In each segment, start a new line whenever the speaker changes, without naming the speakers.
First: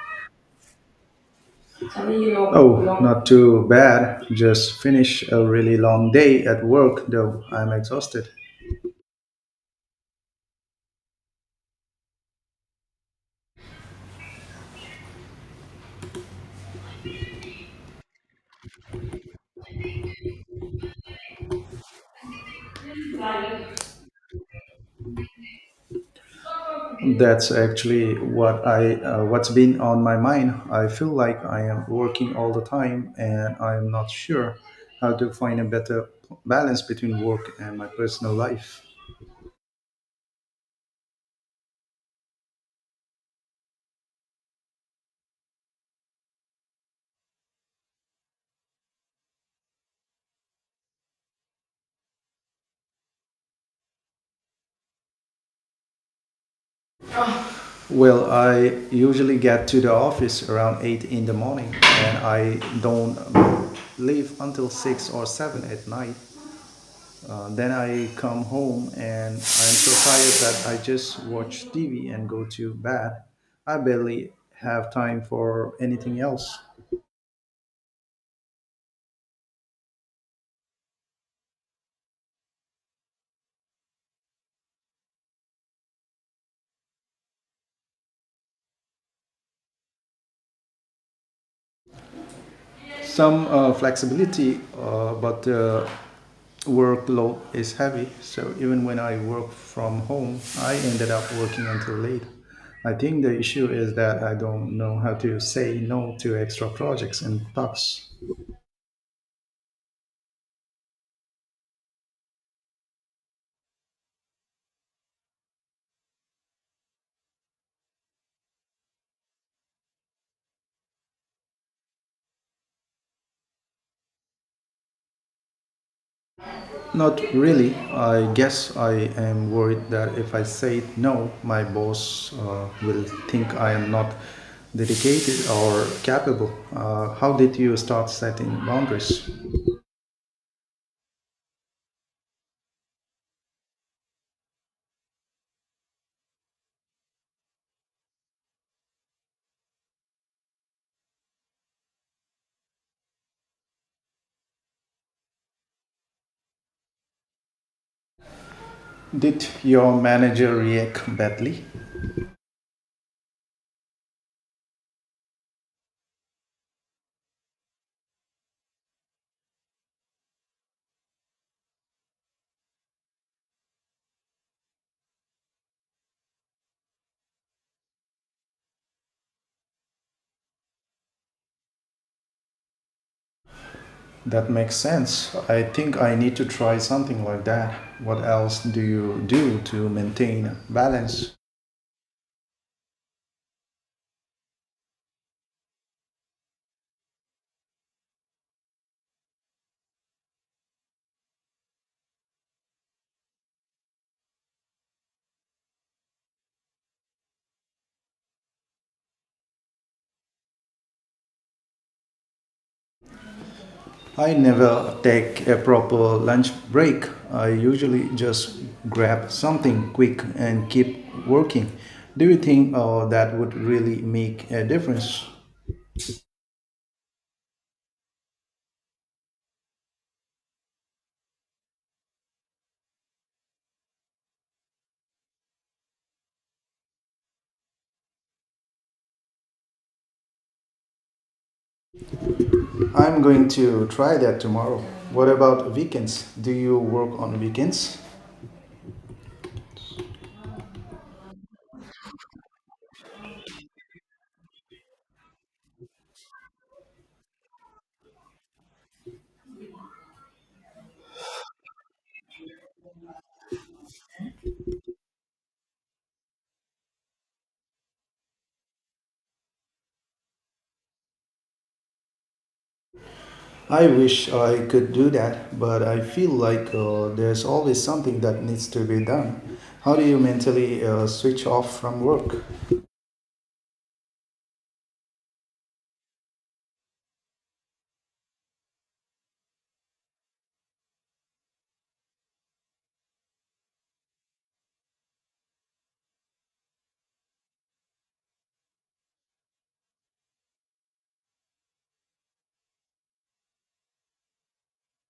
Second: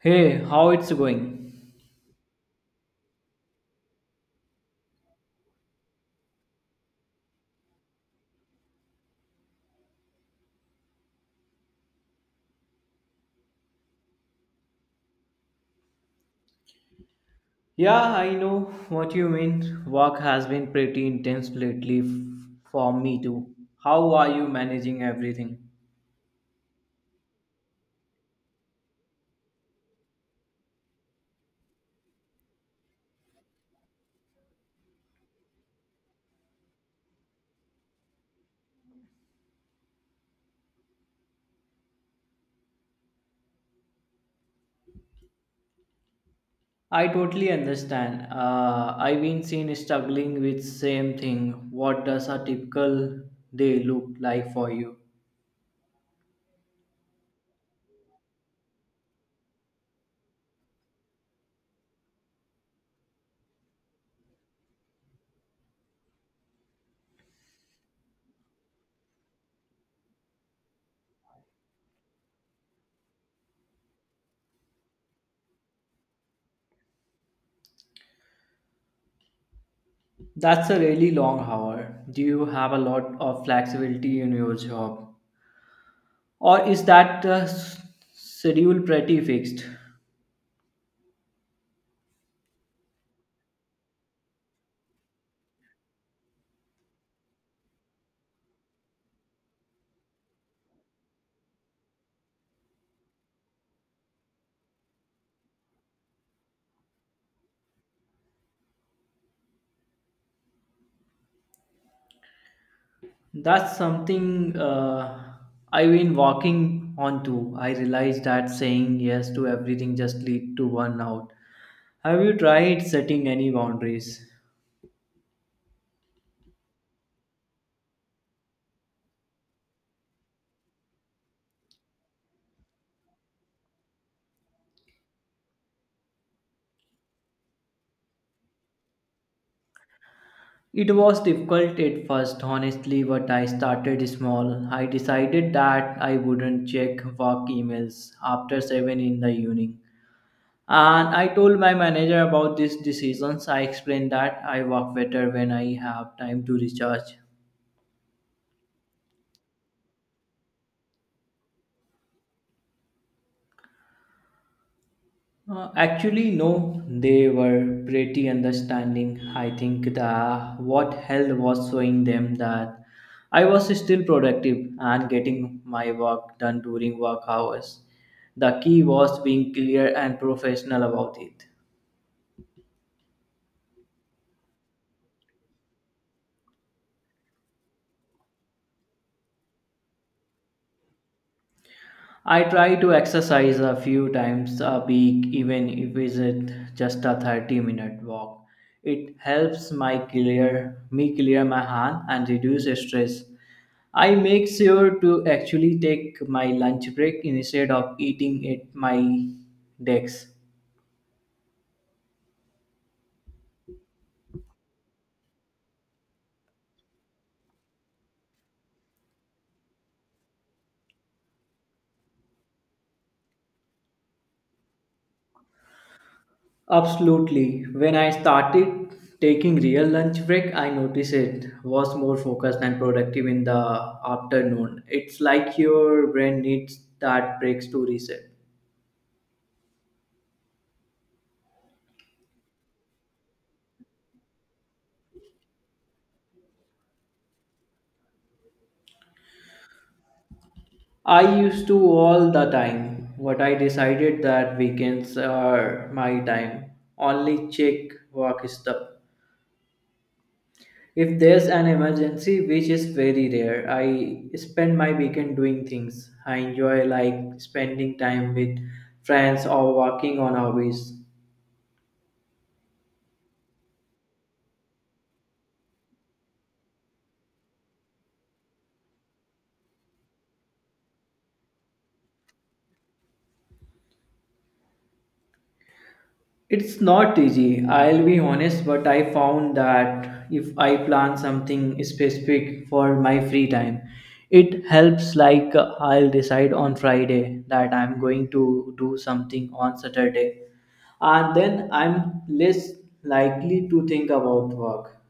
Hey, how it's going?
Oh, not too bad. Just finished a really long day at work, though I'm exhausted.
Yeah, I know what you mean. Work has been pretty intense for me too. How are you managing everything?
That's actually what I what's been on my mind. I feel like I am working all the time and I'm not sure how to find a better balance between work and my personal life.
I totally understand. I've been seen struggling with same thing. What does a typical day look like for you?
Well, I usually get to the office around 8 in the morning and I don't leave until 6 or 7 at night. Then I come home and I'm so tired that I just watch TV and go to bed. I barely have time for anything else.
That's a really long hour. Do you have a lot of flexibility in your job? Or is that schedule pretty fixed?
Some flexibility, but workload is heavy. So even when I work from home, I ended up working until late. I think the issue is that I don't know how to say no to extra projects and tasks.
That's something I've been walking onto. I realized that saying yes to everything just lead to burnout. Have you tried setting any boundaries?
Not really. I guess I am worried that if I say no, my boss will think I am not dedicated or capable. How did you start setting boundaries?
It was difficult at first, honestly, but I started small. I decided that I wouldn't check work emails after 7 in the evening. And I told my manager about these decisions. I explained that I work better when I have time to recharge.
Did your manager react badly?
Actually, no, they were pretty understanding. I think the what held was showing them that I was still productive and getting my work done during work hours. The key was being clear and professional about it.
That makes sense. I think I need to try something like that. What else do you do to maintain balance?
I try to exercise a few times a week, even if it's just a 30-minute walk. It helps my clear me clear my hand and reduce stress. I make sure to actually take my lunch break instead of eating at my desk.
I never take a proper lunch break. I usually just grab something quick and keep working. Do you think that would really make a difference?
Absolutely. When I started taking real lunch break, I noticed it was more focused and productive in the afternoon. It's like your brain needs that breaks to reset.
I'm going to try that tomorrow. What about weekends? Do you work on weekends?
I used to all the time, but I decided that weekends are my time. Only check work stuff. If there's an emergency, which is very rare, I spend my weekend doing things I enjoy, like spending time with friends or working on hobbies.
I wish I could do that, but I feel like there's always something that needs to be done. How do you mentally switch off from work?
It's not easy, I'll be honest, but I found that if I plan something specific for my free time, it helps. Like, I'll decide on Friday that I'm going to do something on Saturday, and then I'm less likely to think about work.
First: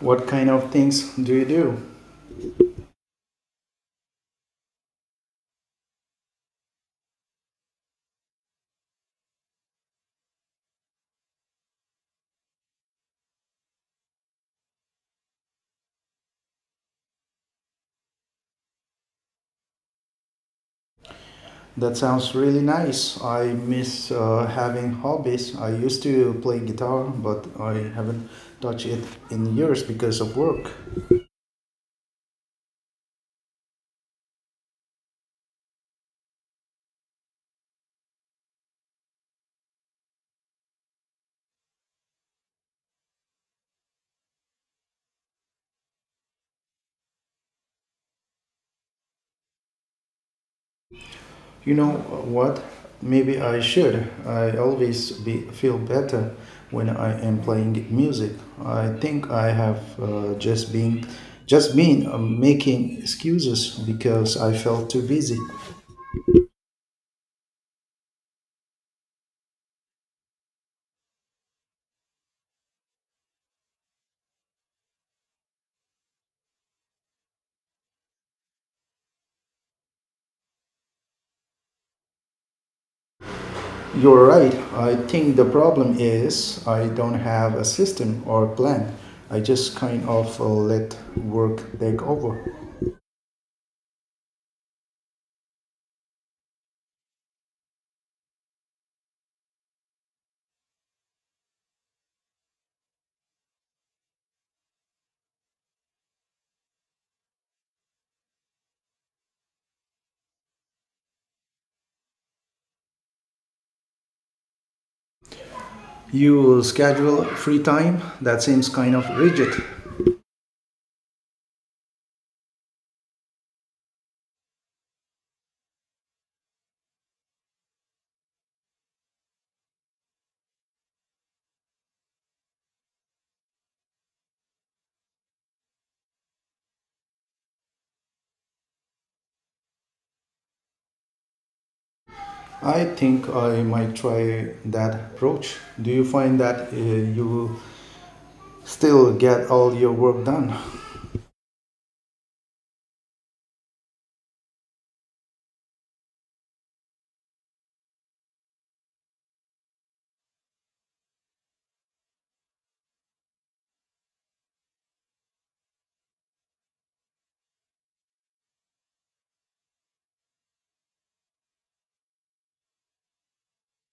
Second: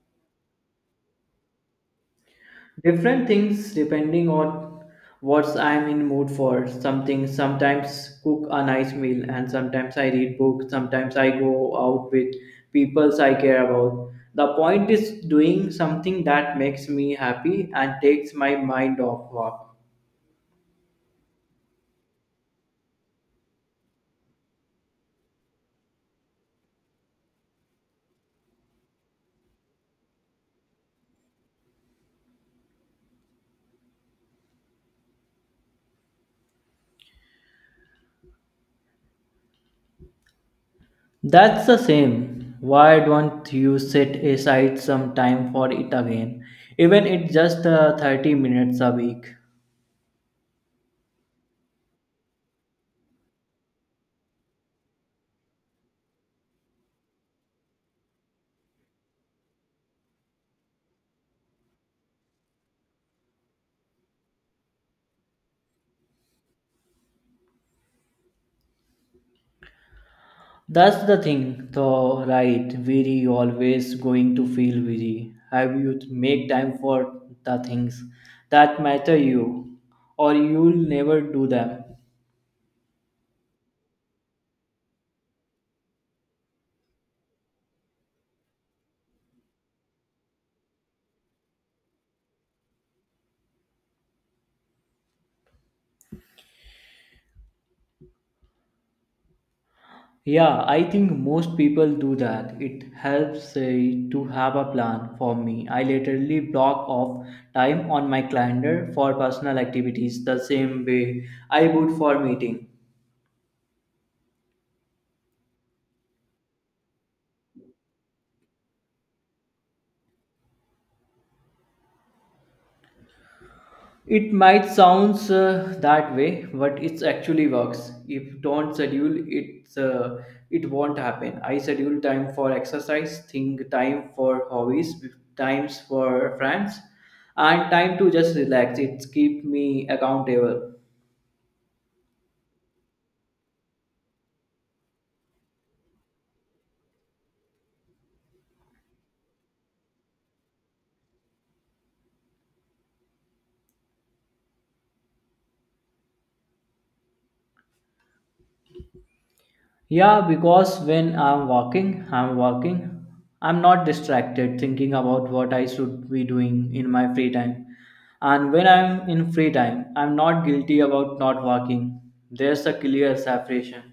What kind of things do you do?
Different things depending on what I'm in mood for something. Sometimes cook a nice meal, and sometimes I read books, sometimes I go out with people I care about. The point is doing something that makes me happy and takes my mind off work.
That sounds really nice. I miss having hobbies. I used to play guitar, but I haven't touched it in years because of work.
That's the same. Why don't you set aside some time for it again? Even it's just 30 minutes a week.
You know what? Maybe I should. I always be, feel better when I am playing music. I think I have just been just been making excuses because I felt too busy.
That's the thing, though, right? Weary, always going to feel weary. Have you to make time for the things that matter you, or you'll never do them?
You're right. I think the problem is I don't have a system or plan. I just kind of let work take over.
Yeah, I think most people do that. It helps to have a plan for me. I literally block off time on my calendar for personal activities the same way I would for meeting.
You schedule free time? That seems kind of rigid.
It might sounds that way, but it actually works. If don't schedule it, it won't happen. I schedule time for exercise, think time for hobbies, times for friends, and time to just relax. It keep me accountable.
I think I might try that approach. Do you find that you still get all your work done?
Yeah, because when I'm walking, I'm walking, I'm not distracted thinking about what I should be doing in my free time. And when I'm in free time, I'm not guilty about not walking. There's a clear separation.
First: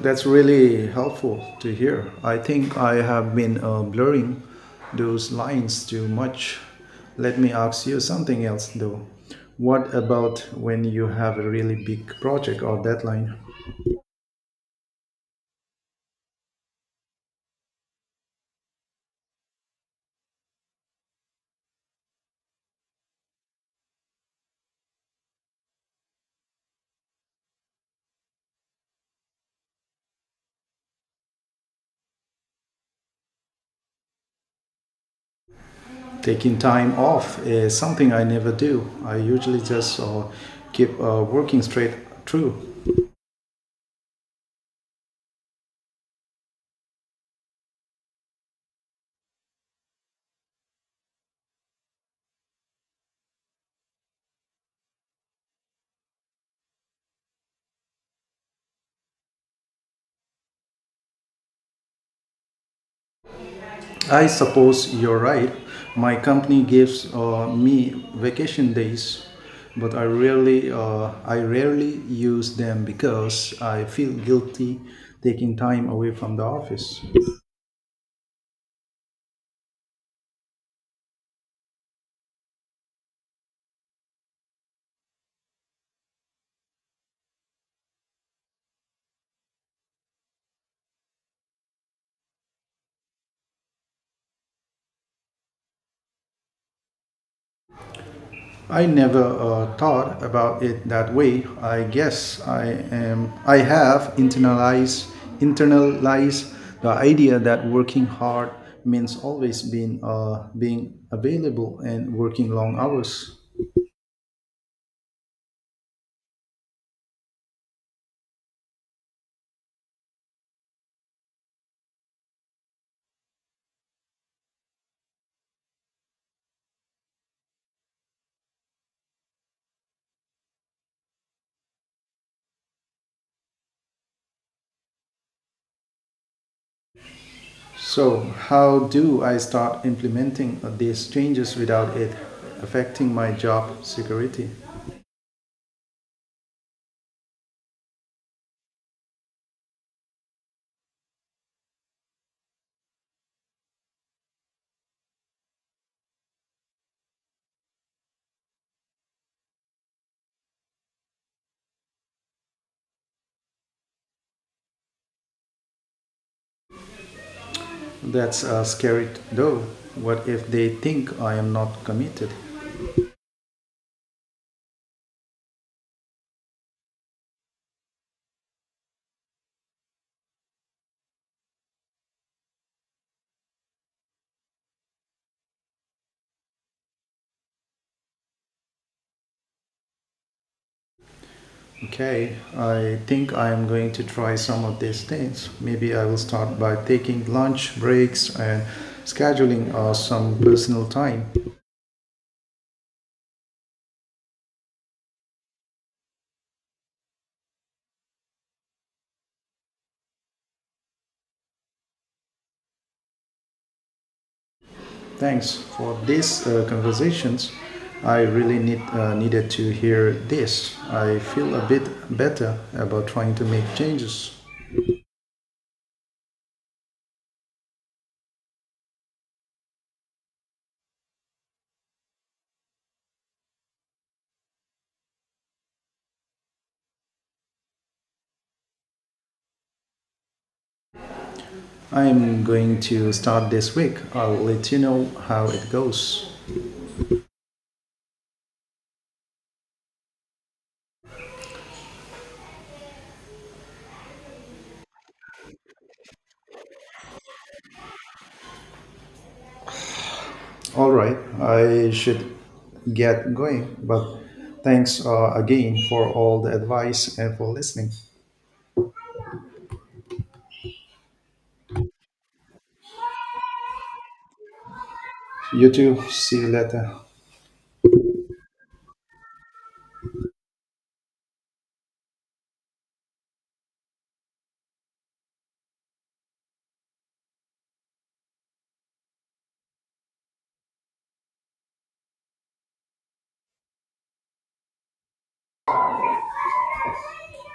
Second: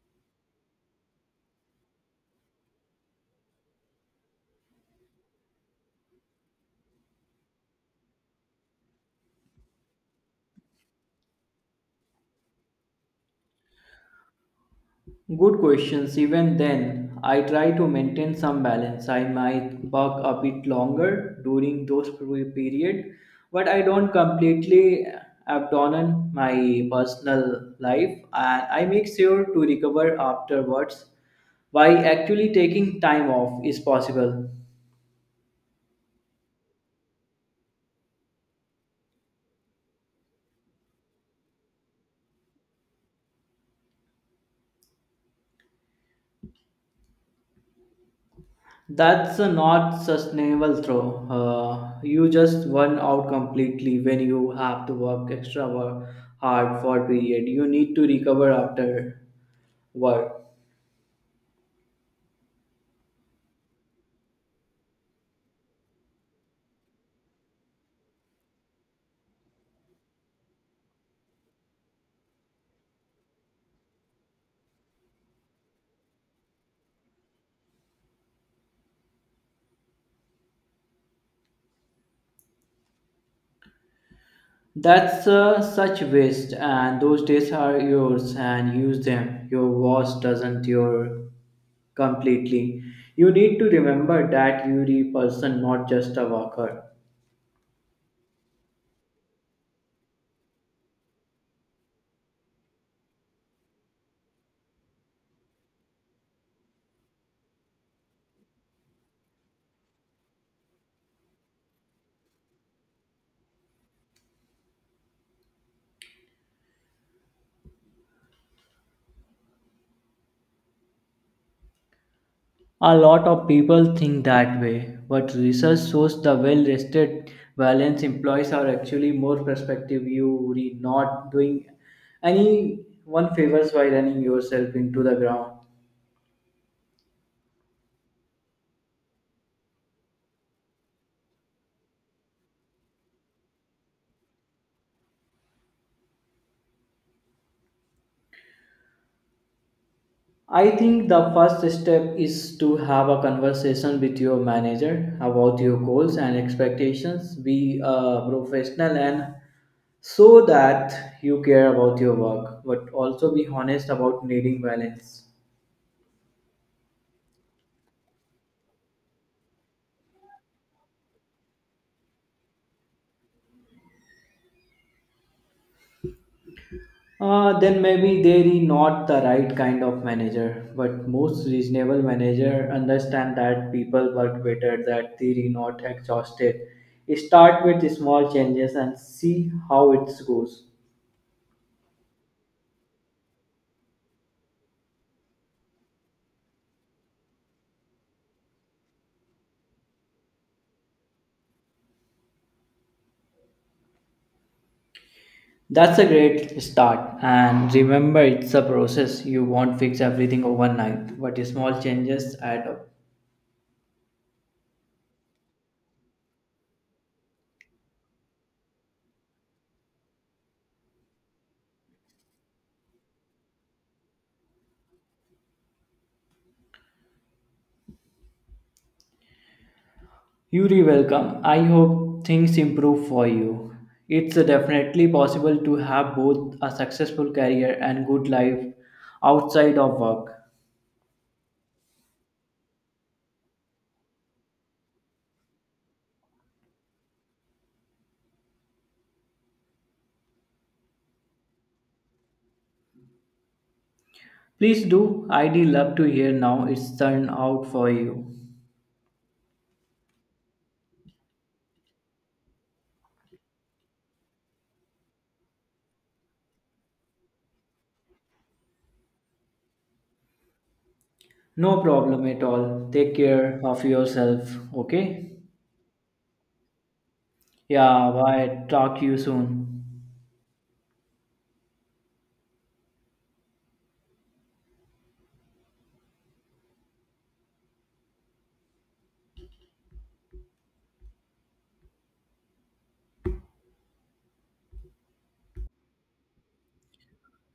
That's really helpful to hear. I think I have been blurring those lines too much. Let me ask you something else though. What about when you have a really big project or deadline?
Good questions. Even then, I try to maintain some balance. I might work a bit longer during those period, but I don't completely abandon my personal life, and I make sure to recover afterwards. By actually taking time off is possible.
Taking time off is something I never do. I usually just keep working straight through.
That's a not sustainable throw. You just burn out completely when you have to work extra work hard for a period. You need to recover after work.
I suppose you're right. My company gives me vacation days, but I rarely use them because I feel guilty taking time away from the office.
That's such waste, and those days are yours, and use them. Your boss doesn't your completely. You need to remember that you're a person, not just a worker.
I never thought about it that way. I guess I have internalized the idea that working hard means always being available and working long hours.
A lot of people think that way, but research shows the well rested, balanced employees are actually more prospective. You are not doing any one favors by running yourself into the ground.
So, how do I start implementing these changes without it affecting my job security?
I think the first step is to have a conversation with your manager about your goals and expectations. Be a professional and so that you care about your work, but also be honest about needing balance.
That's scary though. What if they think I am not committed?
Then maybe they're not the right kind of manager. But most reasonable manager understand that people work better, that they're not exhausted. Start with small changes and see how it goes.
Okay, I think I am going to try some of these things. Maybe I will start by taking lunch breaks and scheduling some personal time.
That's a great start. And remember, it's a process. You won't fix everything overnight, but small changes add up.
Thanks for these conversations. I really needed to hear this. I feel a bit better about trying to make changes.
Yuri, welcome. I hope things improve for you. It's definitely possible to have both a successful career and good life outside of work.
I'm going to start this week. I'll let you know how it goes.
Please do. I'd love to hear now it's turned out for you.
All right, I should get going, but thanks again for all the advice and for listening.
No problem at all. Take care of yourself, okay?
You too. See you later.
Yeah, bye. Talk to you soon.